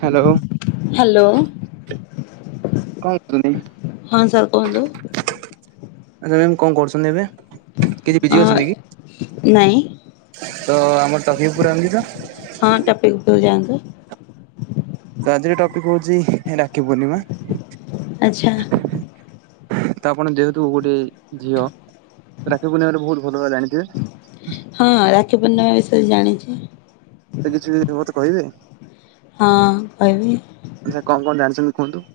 Hello hello କଣ କରୁଛନ୍ତି? ହଁ ସାର୍ କୁହନ୍ତୁ ଆଛା ମ୍ୟାମ କଣ କରୁଛନ୍ତି ଏବେ, କିଛି ବିଜି ହଁ ଅଛନ୍ତି କି? ନାଇଁ ତ ଆମର ଟପିକ ଉପରକୁ ଯିବା? ହଁ ଟପିକ ଉପରକୁ ଯାନ୍ତୁ। ତ ଆଜିର ଟପିକ ହଉଛି ରାକ୍ଷୀ ପୂର୍ଣ୍ଣିମା। ଆଚ୍ଛା ତ ଆପଣ ଯେହେତୁ ଗୋଟେ ଝିଅ, ରାକ୍ଷୀ ପୂର୍ଣ୍ଣିମାରେ ବହୁତ ଭଲ ଭାବରେ ଜାଣିଥିବେ। ହଁ ରାକ୍ଷୀ ପୂର୍ଣ୍ଡମା ବିଷୟରେ ଜାଣିଛି। ସେ ବିଷୟରେ କିଛି ମତେ କହିବେ? ହଁ କହିବି ଆଚ୍ଛା କଣ କଣ ଜାଣିଛନ୍ତି କୁହନ୍ତୁ?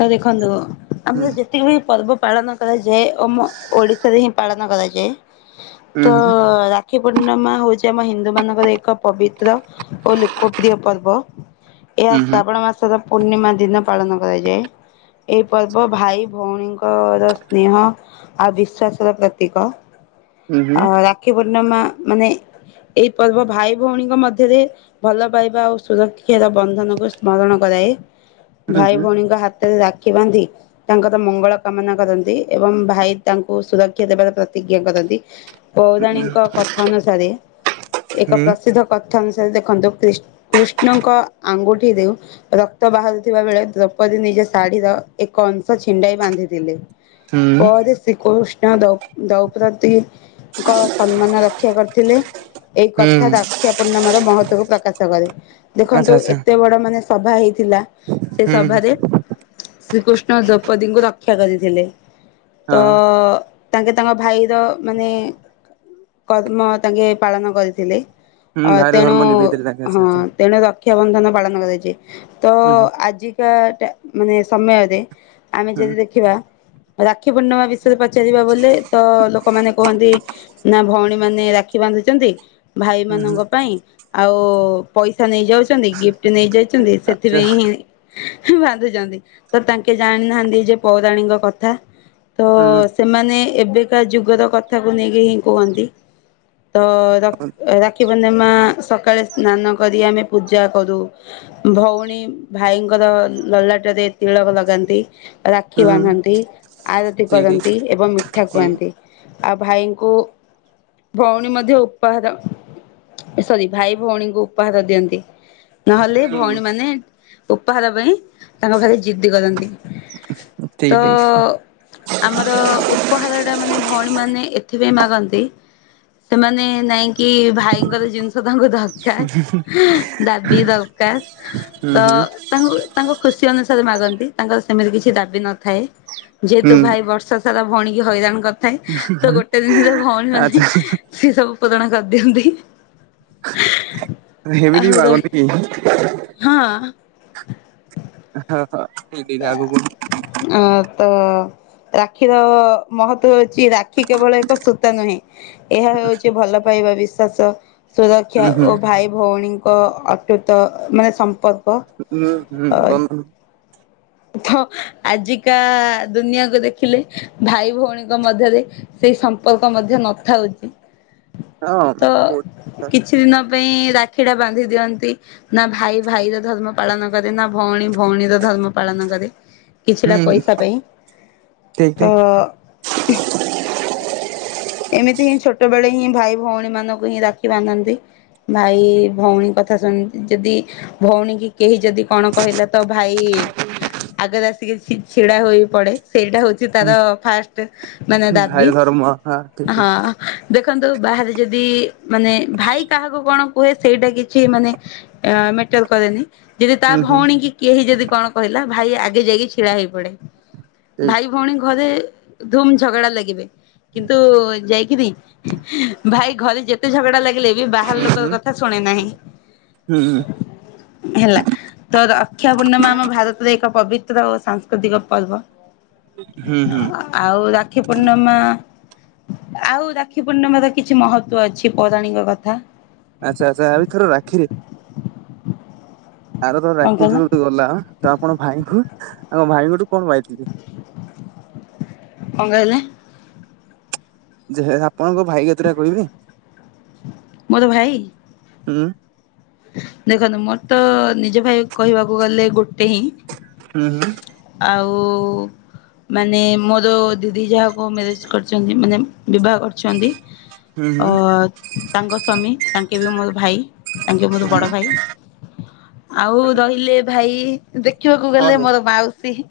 ତ ଦେଖନ୍ତୁ ହୁଁ ଆମର ଯେତେ ଯେତିକି ବି ପର୍ବ ପାଳନ କରାଯାଏ ଆମ ଓଡ଼ିଶାରେ ହିଁ ପାଳନ କରାଯାଏ। ତ ଉହୁଁ ରା ରାକ୍ଷୀ ପୂର୍ଣ୍ଣିମା ହଉଛି ଆମ ହିନ୍ଦୁ ମାନଙ୍କର ଏକ ପବିତ୍ର ଓ ଲୋକପ୍ରିୟ ପର୍ବ। ଏ ଉହୁଁ ଶ୍ରାବଣ ମାସର ପୂର୍ଣ୍ଣିମା ଦିନ ପାଳନ କରାଯାଏ। ଏଇ ପର୍ବ ଭାଇ ଭଉଣୀଙ୍କର ସ୍ନେହ ଆଉ ବିଶ୍ଵାସ ର ପ୍ରତୀକ। ଉହୁଁ ଅ ରାକ୍ଷୀ ପୂର୍ଣ୍ଣିମା ମାନେ ଏଇ ପର୍ବ ଭାଇ ଭଉଣୀଙ୍କ ମଧ୍ୟରେ ଭଲ ପାଇବା ଆଉ ସୁରକ୍ଷାର ବନ୍ଧନକୁ ସ୍ମରଣ କରାଏ ଭାଇ ଭଉଣୀଙ୍କ ହାତ ହାତରେ ରାକ୍ଷୀ ବାନ୍ଧି ତାଙ୍କର ମଙ୍ଗଳ କାମନା କରନ୍ତି ଏବଂ ଭାଇ ତାଙ୍କୁ ସୁରକ୍ଷା ଦେବାର ପ୍ରତିଜ୍ଞା କରନ୍ତି। [inaudible] ପୌରାଣୀଙ୍କ କଥା ଅନୁସାରେ ଏକ ହୁଁ ପ୍ରସିଦ୍ଧ କଥା ଅନୁସାରେ ଦେଖନ୍ତୁ କୃଷ୍ଣଙ୍କ ଆଙ୍ଗୁଠିରୁ ରକ୍ତ ବାହାରୁଥିବା ବେଳେ ଦ୍ରୌପଦୀ ନିଜ ଶାଢୀର ଏକ ଅଂଶ ଛିଣ୍ଡାଇ ବାନ୍ଧିଥିଲେ ହୁଁ ପରେ ଶ୍ରୀକୃଷ୍ଣ ଦ୍ରପଦୀଙ୍କ ସମ୍ମାନ ରକ୍ଷା କରିଥିଲେ ଏଇ କଥା ହୁଁ ରକ୍ଷା ପୂର୍ଣ୍ଣମ ର ମହତଵକୁ ପ୍ରକାଶ କରେ ଆଚ୍ଛା ଦେଖନ୍ତୁ ଆଚ୍ଛା ଏତେ ବଡ ମାନେ ସଭା ହେଇଥିଲା। ସେ ହୁଁ ସଭାରେ ସେ ସଭାରେ ଶ୍ରୀକୃଷ୍ଣ ଦ୍ରୌପଦୀଙ୍କୁ ରକ୍ଷା କରିଥିଲେ ତ ହଁ ତାଙ୍କେ ତାଙ୍କ ଭାଇର ମାନେ କର୍ମ ତାଙ୍କେ ପାଳନ କରିଥିଲେ। ହୁଁ ଅ ଭାଇର ତେଣୁ ଧର୍ମ ନିଭେଇ ଦେଲେ ତାଙ୍କେ ହଁ ଆଚ୍ଛା ଠିକ୍ ତେଣୁ ର ରକ୍ଷାବନ୍ଧନ ପାଳନ କରାଯାଇଛି ତ ଉହୁଁ ଆଜିକା ମାନେ ସମୟରେ ଆମେ ହୁଁ ଯଦି ଦେଖିବା। ରାକ୍ଷୀ ପୂର୍ଣ୍ଣିମା ବିଷୟରେ ପଚାରିବା ବୋଲେ ତ ଲୋକମାନେ କୁହନ୍ତି ନାଁ ଭଉଣୀ ମାନେ ରାକ୍ଷୀ ବାନ୍ଧୁଚନ୍ତି ଉହୁଁ ଭାଇମାନାନଙ୍କ ପାଇଁ ଆଉ ପଇସା ନେଇଯାଉଚନ୍ତି ଗିଫ୍ଟ ନେଇଯାଉଚନ୍ତି ଆଚ୍ଛା ସେଥିପାଇଁ ହିଁ ବାନ ନ୍ଧୁଚନ୍ତି ତ ତାଙ୍କେ ଜାଣିନାହାଁନ୍ତି ଯେ ପୌରାଣୀକ କଥା ତ ହୁଁ ସେମାନେ ଏବେକା ଯୁଗର କଥାକୁ ନେଇକି ହିଁ କୁହଁନ୍ତି। ତ ର ରାକ୍ଷୀ ପୂର୍ଣ୍ଣିମା ସକାଳେ ସ୍ନାନ କରି ଆମେ ପୂଜା କରୁ। ଭଉଣୀ ଭାଇଙ୍କର ଲଲାଟରେ ତିଳକ ଲଗାନ୍ତି। ରାକ୍ଷୀ ହୁଁ ବାନ୍ଧନ୍ତି, ଆରତି ଠିକ୍ କରନ୍ତି ଏବଂ ମିଠା ଠିକ୍ ଖୁଆନ୍ତି। ଆଉ ଭାଇଙ୍କୁ ଭଉଣୀ ମଧ୍ୟ ଉପହାର ଏ ସରି ଭାଇ ଭଉଣୀଙ୍କୁ ଉପହାର ଦିଅନ୍ତି। ନହେଲେ ହୁଁ ହୁଁ ଭଉଣୀ ମାନେ ଉପହାର ପାଇଁ ତାଙ୍କର ଭାରି ଜିଦ୍ଦି କରନ୍ତି। ଠିକ୍ ତ ଠିକ୍ ଆମର ଉପହାର ଟା ମାନେ ଭଉଣୀ ମାନେ ଏଥିପାଇଁ ମାଗନ୍ତି ସେମାନେ ନେଇକି ବା ଭାଇଙ୍କର ଜିନିଷ ତାଙ୍କୁ ଦରକାର ଦାବି ଦରକାର ହୁଁ ତ ହୁଁ ତାଙ୍କୁ ତାଙ୍କ ଖୁସି ଅନୁସାରେ ମାଗନ୍ତି। ତାଙ୍କର ସେମିତି କିଛି ଦାବି ନଥାଏ। ଯେହେତୁ ହୁଁ ଭାଇ ବର୍ଷ ସାରା ଭଉଣୀ କି ହଇରାଣ କରିଥାଏ ତ ଗୋଟେ ଦିନରେ ଭଉଣୀ ମାନେ। ଆଚ୍ଛା ସିଏ ସବୁ ପୂରଣ କରି ଦିଅନ୍ତି। ଆଉ ହେମିତି ବି ମାଗନ୍ତି କି? ହଁ ହଁ ହଁ ଏମିତି କାହାକୁ ପୂର୍ବରୁ ଅଁ ତ ରାକ୍ଷୀର ମହତ ହଉଛି ରାକ୍ଷୀ କେବଳ ଏକ ସୂତା ନୁହେଁ। ଏହା ହଉଛି ଭଲ ପାଇବା ବିଶ୍ଵାସ ସୁରକ୍ଷା ହୁଁ ହୁଁ ଓ ଭାଇ ଭଉଣୀ ଙ୍କ ଅତୁଟ ମାନେ ସମ୍ପର୍କ। [unintelligible] ଥ ଆଜିକା ଦୁନିଆକୁ ଦେଖିଲେ ଭାଇ ଭଉଣୀଙ୍କ ମଧ୍ୟରେ ସେଇ ସମ୍ପର୍କ ମଧ୍ୟ ନଥାଉଛି ହଁ ତ ବହୁତ କିଛି ଦିନ ପାଇଁ ରାକ୍ଷୀଟା ବାନ୍ଧି ଦିଅନ୍ତି ନାଁ ଭାଇ ଭାଇର ଧର୍ମ ପାଳନ କରେ ନା ଭଉଣୀ ଭଉଣୀର ଧର୍ମ ପାଳନ କରେ। କିଛି ହୁଁ ଟା ପଇସା ପାଇଁ ଠିକ ତ ଠିକ ଏମିତି ହିଁ ଛୋଟବେଳେ ହିଁ ଭାଇ ଭଉଣୀ ମାନଙ୍କୁ ହିଁ ରାଖି ବନ୍ଦନ୍ତି। ଭାଇ ଭଉଣୀ କଥା ଶୁଣନ୍ତି ଯଦି ଭଉଣୀ କି କେହି ଯଦି କଣ କହିଲା ତ ଭାଇ ଆଗରେ ଆସିକି ଛିଡା ହୋଇ ପଡେ ସେଇଟା ହଉଚି ସେତାର ଫାଷ୍ଟ ମାନେ ଭାଇର ଦାବି ଧର୍ମ ହଁ ଠିକ ଠିକ ହଁ, ଦେଖନ୍ତୁ ବାହାରେ ଯଦି ମାନେ ଭାଇ କାହାକୁ କଣ କୁହେ ସେଇଟା କିଛି ମାନେ ଆଁ ମେଟର କରେନି। ଯଦି ତା ହୁଁ ହୁଁ ଭଉଣୀକି କେହି ଯଦି କଣ କହିଲା ଭାଇ ଆଗେ ଯାଇକି ଛିଡା ହେଇ ପଡେ। ଭାଇ ଠିକ ଭଉଣୀ ଘରେ ଧୁମ ଝଗଡା ଲାଗିବେ କିନ୍ତୁ ଯାଇକିରି ଭାଇ ଘରେ ଯେତେ ଝଗଡା ଲାଗିଲେବି କି ବାହାର ହୁଁ ଲୋକର କଥା ଶୁଣେ ନାହିଁ। ହୁଁ ହୁଁ ହେଲା, ତ ରକ୍ଷା ପୂର୍ଣ୍ଣିମା ଆମ ଭାରତ ରେ ଏକ ପବିତ୍ର ଓ ସାଂସ୍କୃତିକ ପର୍ବ। ହୁଁ ହୁଁ ଆଉ ରାକ୍ଷୀ ପୂର୍ଣ୍ଣିମା ଆଉ ରାକ୍ଷୀ ପୂର୍ଣ୍ଣିମା ର କିଛି ମହତ୍ୱ ଅଛି ପୌରାଣୀଙ୍କ କଥା। ଆଚ୍ଛା ଆଚ୍ଛା ଏ ଥର ରାକ୍ଷୀ ଆର ଥର କଣ ରାକ୍ଷୀ କହିଲ ଯୋଉ ଗଲା ତ ଆପଣ ଭାଇଙ୍କୁ ଆମ ଭାଇଙ୍କଠୁ କଣ ପାଇଥିଲି? କଣ କହିଲେ? ଯେ ଆପଣଙ୍କ ଭାଇ କେତେଟା କହିବି ମୋର ଭାଇ ହୁଁ। ଦେଖନ୍ତୁ ମୋର ତ ନିଜ ଭାଇ କହିବାକୁ ଗଲେ ଗୋଟେ ହିଁ। ହୁଁ ହୁଁ। ଆଉ ଉ ମାନେ ମୋର ଦିଦି ଯାହାକୁ ମ୍ୟାରେଜ କରିଛନ୍ତି ମାନେ ବିବାହ କରିଛନ୍ତି ହୁଁ ଅ ହୁଁ ତାଙ୍କ ସ୍ୱାମୀ ତାଙ୍କେ ବି ମୋର ଭାଇ ତାଙ୍କେ ମୋର ବଡ ଭାଇ। ଆଉ ରହିଲେ ଭାଇ ଦେଖିବାକୁ ଗଲେ ହୁଁ ମୋର ମାଉ ସେହି,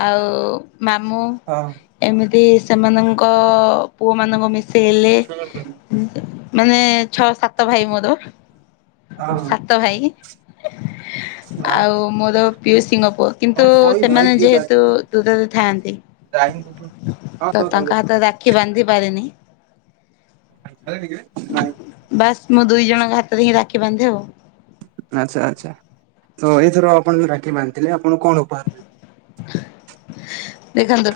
ଆଉ ମାମୁଁ ଏମିତି ସେମାନଙ୍କ ପୁଅ ମାନଙ୍କୁ ମିଶେଇଲେ ହଁ ହୁଁ ମାନେ ଛଅ ସାତ ଭାଇ ମୋର। ହଁ ସାତ ଭାଇ, ହଁ ଆଉ ମୋର ପିଉସୀଙ୍କ ପୁଅ କିନ୍ତୁ ହଁ କହି ଭାଇ ସେମାନେ ଦିଅ ତା ଯେହେତୁ ଦୂରରେ ଥାଆନ୍ତି, ଦାଇଙ୍କୁ ହଁ ତ ତାଙ୍କ ହାତରେ ରାଖି ଖି ବାନ୍ଧି ପାରେନି [inaudible] ବାସ୍ ମୁଁ ଦୁଇ ଜଣଙ୍କ ହାତ ତାକୁ ହିଁ ରାକ୍ଷୀ ବାନ୍ଧେ ଆଉ। ଆଚ୍ଛା ଆଚ୍ଛା। ତ ଏଇଥର ଆପଣ ଯୋଉ ରାକ୍ଷୀ ବାନ୍ଧି ଥିଲେ ଆପଣ କଣ ଉପହାର [inaudible] ଦେଖନ୍ତୁ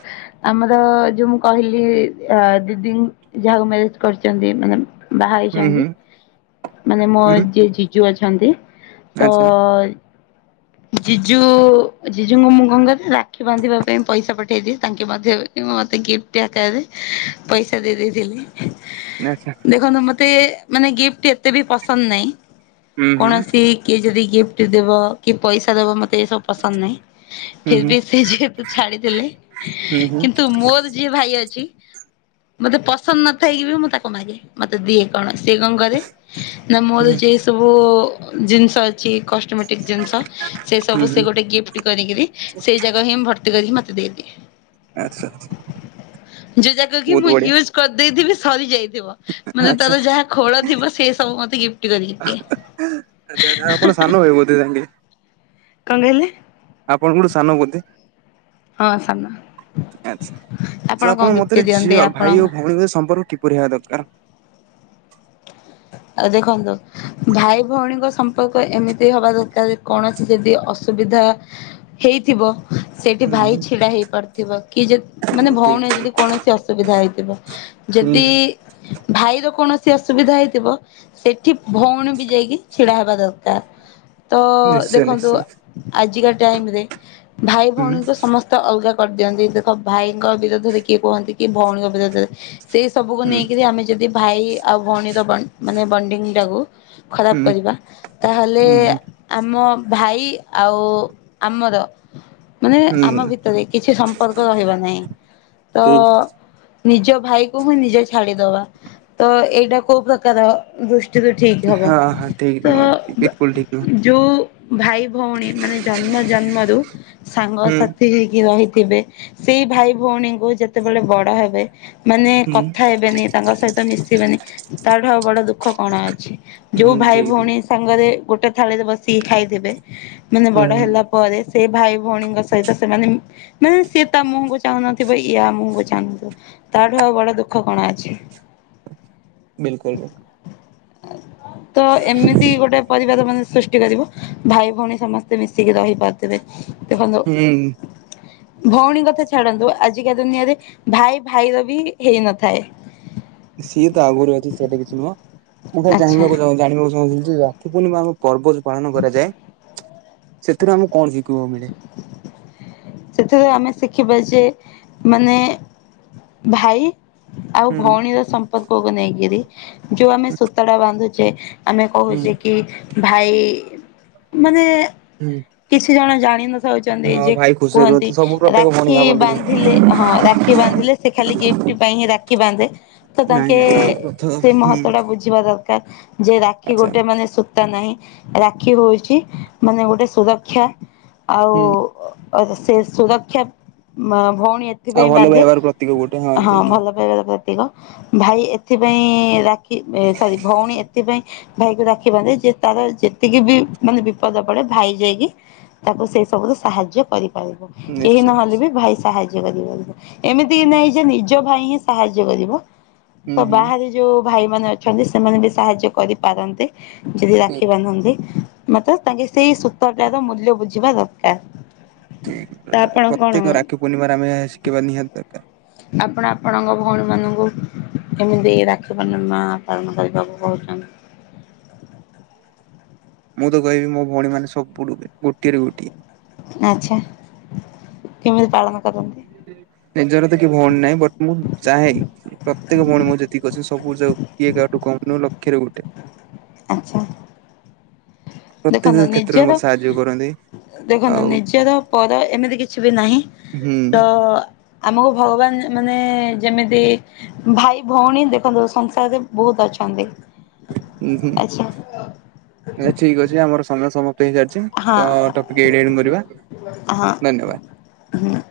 ଆମର ଯୋଉ ମୁଁ କହିଲି ଆ ଦିଦି ଙ୍ଗ୍ ଯାହାକୁ ମ୍ୟାରେଜ୍ କରିଛନ୍ତି ମାନେ ବାହା ହୁଁ ହେଇଛନ୍ତି ହୁଁ ମାନେ ମୋ ହୁଁ ଯିଏ ଜିଜୁ ଅଛନ୍ତି ତ ଆଚ୍ଛା ଜିଜୁ ଜିଜୁଙ୍କୁ ମୁଁ କଣ କରେ ରାକ୍ଷୀ ବାନ୍ଧିବା ପାଇଁ ପଇସା ପଠେଇଦିଏ ତାଙ୍କେ ମଧ୍ୟ ମୋତେ ଗିଫ୍ଟ ଆକାରରେ, ପଇସା ଦେଇ ଆଚ୍ଛା ଦେଇଥିଲି ଦେଖନ୍ତୁ ମତେ ମାନେ ଗିଫ୍ଟ ଏତେ ବି ପସନ୍ଦ ନାହିଁ ହୁଁ ହୁଁ କୌଣସି କିଏ ଯଦି ଗିଫ୍ଟ ଦେବ କି ପଇସା ଦେବ ମତେ ଏସବୁ ପସନ୍ଦ ନାହିଁ ହୁଁ ଫିର୍ ବି ସେ ଯେହେତୁ ଛାଡିଦେଲେ ହୁଁ ହୁଁ ହୁଁ କିନ୍ତୁ ମୋର ଯିଏ ଭାଇ ଅଛି, ମତେ ପସନ୍ଦ୍ ନଥାଇକି ବି ମୁଁ ତାକୁ ମାଗେ, ମତେ ଦିଏ କଣ ସେ କଣ କରେ ନା ମୋର ହୁଁ ଯିଏ ସବୁ ଜିନିଷ ଅଛି କ କଷ୍ଟମଟିଏ ଜିନିଷ ସେ ହୁଁ ସବୁସେ ହୁଁ ଗୋଟେ ଗିଫ୍ଟ୍ କରିକିରି ସେଇ ଜାଗା ହିଁ ମୁ ଭର୍ତ୍ତି କରିକି ମତେ ଦେଇଦିଏ। ଆଚ୍ଛା ଯୋ ଜାଗା କି ବହୁତ ମୁଁ ବଢିଆ ୟୁଜ୍ କରିଦେଇଥିବି ସରିଯାଇଥିବ ମତେ ଆଚ୍ଛା। ତାର ଯାହା ଖୋଳ ଥିବ ସେ ସବୁ ମତେ ଗିଫ୍ଟ କରିକି ଦିଏ। ଆ--ହା--ଆଛା ଆଚ୍ଛା ଆପଣଙ୍କ ସାନ ଭାଇ ବୋଧେ ଯାଇକି କଣ କହିଲେ? ଆପଣଙ୍କଠୁ ସାନ ବୋଧେ? ହଁ ସାନ। ଆଚ୍ଛା। ତ ଆପଣ କଣ ଆପଣଙ୍କ ଗିଫ୍ଟ ମତରେ ଦିଅନ୍ତି ଝିଅ ଭାଇ ଆପଣଙ୍କ ଓ ଭଉଣୀଙ୍କ ସମ୍ପର୍କ କିପରି ହେବା ଦରକାର? ଆ ଦେଖନ୍ତୁ ଭାଇ ଭଉଣୀଙ୍କ ସମ୍ପର୍କ ଏମିତି ହବା ଦରକାର୍ କୌଣସି ଯଦି ଅସୁବିଧା ହେଇଥିବ ସେଇଠି ହୁଁ ଭାଇ ହୁଁ ଛିଡା ହେଇ ପାରୁଥିବ କି ଯ ମାନେ ହୁଁ ଠିକ୍ ଭଉଣୀ ଯଦି ଠିକ୍ କୌଣସି ଅସୁବିଧା ହେଇଥିବ ହୁଁ ଯଦି ଭାଇ ର କୌଣସି ଅସୁବିଧା ହେଇ ଥିବ ସେଠି ଭଉଣୀ ବି ଯାଇକି ଛିଡା ହେବା ଦରକାର୍। ତ- ନିଶ୍ଚୟ ଦେଖନ୍ତୁ ନିଶ୍ଚୟ ଆଜିକା ଟାଇମ୍ ରେ ଭାଇ ହୁଁ ଭଉଣୀଙ୍କୁ ସମସ୍ତ ତ ଅଲଗା କରିଦିଅନ୍ତି ଦେଖ ଭାଇଙ୍କ ବିରୋଧରେ କିଏ କୁହନ୍ତି କିଏ ଭଉଣୀଙ୍କ ବିରୋଧରେ ସେଇ ସବୁକୁ ହୁଁ ନେଇକିରି ଆମେ ଯଦି ଭାଇ ଆଉ ଭଉଣୀର ବଣ୍ଡ୍ ମାନେ ବଣ୍ଡିଙ୍ଗଟାକୁ ଖରାପ୍ ହୁଁ କରିବା ତାହେଲେ ହୁଁ ଆମ ଭାଇ ଆଉ ଆମର ମାନେ ହୁଁ ଆମ ଭିତରେ କିଛି ସମ୍ପର୍କ ରହିବ ନାହିଁ ତ ଠିକ୍। ନିଜ ଭାଇ କୁ ହିଁ ନିଜେ ଛାଡିଦବା ତ ଏଇଟା କୋଉ ପ୍ରକାର। ଦୃଷ୍ଟି ରୁ ଠିକ୍ ହବ ତ ବା ଯୋଉ୍ ଭାଇ ଭଉଣୀ ମାନେ ଜନ୍ମ ଜନ୍ମ ରୁ ସାଙ୍ଗସାଥି ହେଇକି ରହିଥିବେ ସେଇ ଭାଇ ଭଉଣୀଙ୍କୁ ଯେତେବେଳେ ବଡ ହେବେ। ମାନେ କଥା ହେବେନି ତାଙ୍କ ସହିତ ମିଶିବେନି ତାଠୁ ଆଉ ବଡ ଦୁଃଖ କଣ ଅଛି? ଯୋଉ ହୁଁ ଭାଇ ଠିକ ଠିକ ଭଉଣୀ ସାଙ୍ଗରେ ଗୋଟେ ଥାଳିରେ ବସିକି ଖାଇଥିବେ ମାନେ ବଡ ହୁଁ ହେଲା ପରେ ସେ ଭାଇ ଭଉଣୀଙ୍କ ସହିତ ସେମାନେ ମ୍ ମାନେ ସିଏ ତା ମୁହଁକୁ ଚାହୁଁନଥିବେ ଇଆ ମୁହଁକୁ ଚାହୁଁନଥିବ ତାଠୁ ଆଉ ବଡ ଦୁଃଖ କଣ ଅଛି? ବିଲ୍ କୁଲ୍। ତ ଏମିତି ଗୋଟେ ପରିବା ଦୋକାନ ସୃଷ୍ଟି କରିବୁ। ଭାଇ ଭଉଣୀ ସମସ୍ତେ ମିଶିକି ରହିପାରୁଥିବେ ଦେଖନ୍ତୁ। ହୁଁ ଭଉଣୀ କଥା ଛାଡନ୍ତୁ ଆଜିକା ଦୁନିଆରେ ଭାଇ ଭାଇର ବି ହେଇନଥାଏ। ସିଏ ତ ଆଗରୁ ଅଛି ସେଟା କିଛି ନୁହଁ ମୁଁ ଖାଲି ଆଚ୍ଛା ଜାଣିବାକୁଁ ଜଣିବାକୁ ଚାହୁଁଥିଲିିିବୁନି। ପର୍ବ ଯୋଉ ପାଳନ କରାଯାଏ ସେଥିରୁ ଆମକୁ କଣ ଶିଖିବା ମିଳେ? ସେଥିରୁ ଆମେ ଶିଖିବା ଯେ ମାନେ ଭାଇ ଆଉ ହୁଁ ଭଉଣୀର ସମ୍ପର୍କକୁ ନେଇକିରି ଯୋଉ ଆମେ ସୂତାଟା ବାନ୍ଧୁଛେ। ଆମେ ହୁଁ କହୁଛେ କି ଭାଇ ମାନେ ହୁଁ। କିଛି ଜଣ ଜାଣି ନସଉଛନ୍ତି ହଁ ଯ ଭାଇ ଖୁସିରେ କୁହନ୍ତି ରୁହନ୍ତି ସବୁ ପ୍ରତ୍ୟେକ ଭଉଣୀ ରାକ୍ଷୀ ଭାବନ୍ତି କି ବାନ୍ଧିଲେ ହଁ ରା ରାଖି ବାନ୍ଧିଲେ ସେ ଖାଲି ଗିଫ୍ଟ ପାଇଁ ହିଁ ରାକ୍ଷୀ ବାନ୍ଧେ ତ ନାଇଁ ତାଙ୍କେ ନାଇଁ ରଥ ହୁଁ ସେ ମହତ୍ଵଟା ବୁଝ ଯିବା ଦରକାର ଯେ ରାକ୍ଷୀ ଆଚ୍ଛା ଗୋଟେ ଆଚ୍ଛା। ମାନେ ନାହିଁ ରାକ୍ଷୀ ହଉଛି ମାନେ ଗୋଟେ ସୁରକ୍ଷା ହୁଁ ଆଉ ସେ ସୁୁରକ୍ଷା ଭଉଣୀ ଆଉ ସେଥିପାଇଁ ଭଲ ବାନ୍ଧେ ପାଇବାର ପ୍ରତୀକ ଗୋଟେ ହଁ ଠିକ ଠିକ ଭଲ ପାଇବା। ଭାଇ ଏଥିପାଇଁ ରାକ୍ଷୀ ସରି ଭଉଣୀ ଏଥିପାଇଁ ଭାଇକୁ ରାଖି ବାନ୍ଧେ ଯେ ତାର ଯେତିକି ବି ମାନେ ବିପଦ ପଡେ ଭାଇ ଯାଇକି ତାକୁ ସେଇ ସବୁର ସାହାଯ୍ୟ କରିପାରିବ କେହି ନିଶ୍ଚୟ ନହେଲେ ନିଶ୍ଚୟ। ବି ଭାଇ ସାହାଯ୍ୟ ଏମିତି କି ନାଇଁ ଯେ ନିଜ ଭାଇ ହିଁ ସାହାଯ୍ୟ କରିବ ହୁଁ ତ ହୁଁ ବାହା ଯୋଉ ଭାଇ ମାନ ଅଛନ୍ତି ସେମାନେ ବି ସାହାଯ୍ୟ କରିପାରନ୍ତି ଯଦି ଠିକ ରାଖି ପାରୁନାହାନ୍ତି। ମତେ ତାଙ୍କେ ସେଇ ସୂତାଟାର ମୂଲ୍ୟ ବୁଝିବା ଦରକାର। ତ ଆପଣ ପ୍ରତ୍ୟେକ କଣ ରାକ୍ଷୀ ପୂର୍ଣିମାରେ ଆମେ ଶିଖିବା ନିହାତି ଦରକାର। ଆପଣ ଆପଣଙ୍କ ଭଉଣୀମାନଙ୍କୁ କେମିତି ରାକ୍ଷୀମାନ ପାଳନ କରିବାକୁ କହୁଛନ୍ତି। ମୁଁ ତ କହିବି ମୋ ଭଉଣୀ ମାନେ ସବୁଠୁ କୋଟିଏରେ ଗୋଟିଏ ଆଛା କେମିତି ପାଳନ କରନ୍ତି। ନିଜର ତ କି ଭଉଣୀ ନାହିଁ ବଟ୍ ମୁଁ ଚାହେଁ ପ୍ରତ୍ୟେକ ଭଉଣୀ ମ ଯେତିକି ଅଛନ୍ତି ସବୁ ଯ କିଏ କାହାଠୁ କମ ନୁହ ଲକ୍ଷ୍ୟରେ ଗୋଟେ। ଆଚ୍ଛା। ପ୍ରତ୍ୟେକ ଦେଖନ୍ତୁ କ୍ଷେତ୍ରରେ ନିଜର। ମୋତେ ସାହାଯ୍ୟ କରନ୍ତି ଦେଖନ୍ତୁ ଆଉ ନିଜର ପର ଏମିତି କିଛି ବି ନାହିଁ ହୁଁ ତ। ଆମକୁ ଭଗବାନ ମାନେ ଯେମିତି। ଭାଇ ଭଉଣୀ ଦେଖନ୍ତୁ ସଂସାରରେ ବହୁତ ଅଛନ୍ତି। ଉଁ ହୁଁ ଆଚ୍ଛା। ଆ ଠିକ ଅଛି ଆମର ସମୟ ସମସ୍ତେ ହିଁ ଯା ହଁ ତ ଟପିକ ଏଇରେ ଏଇରେ ମରିବା ହଁ ଧନ୍ୟବାଦ। ହୁଁ।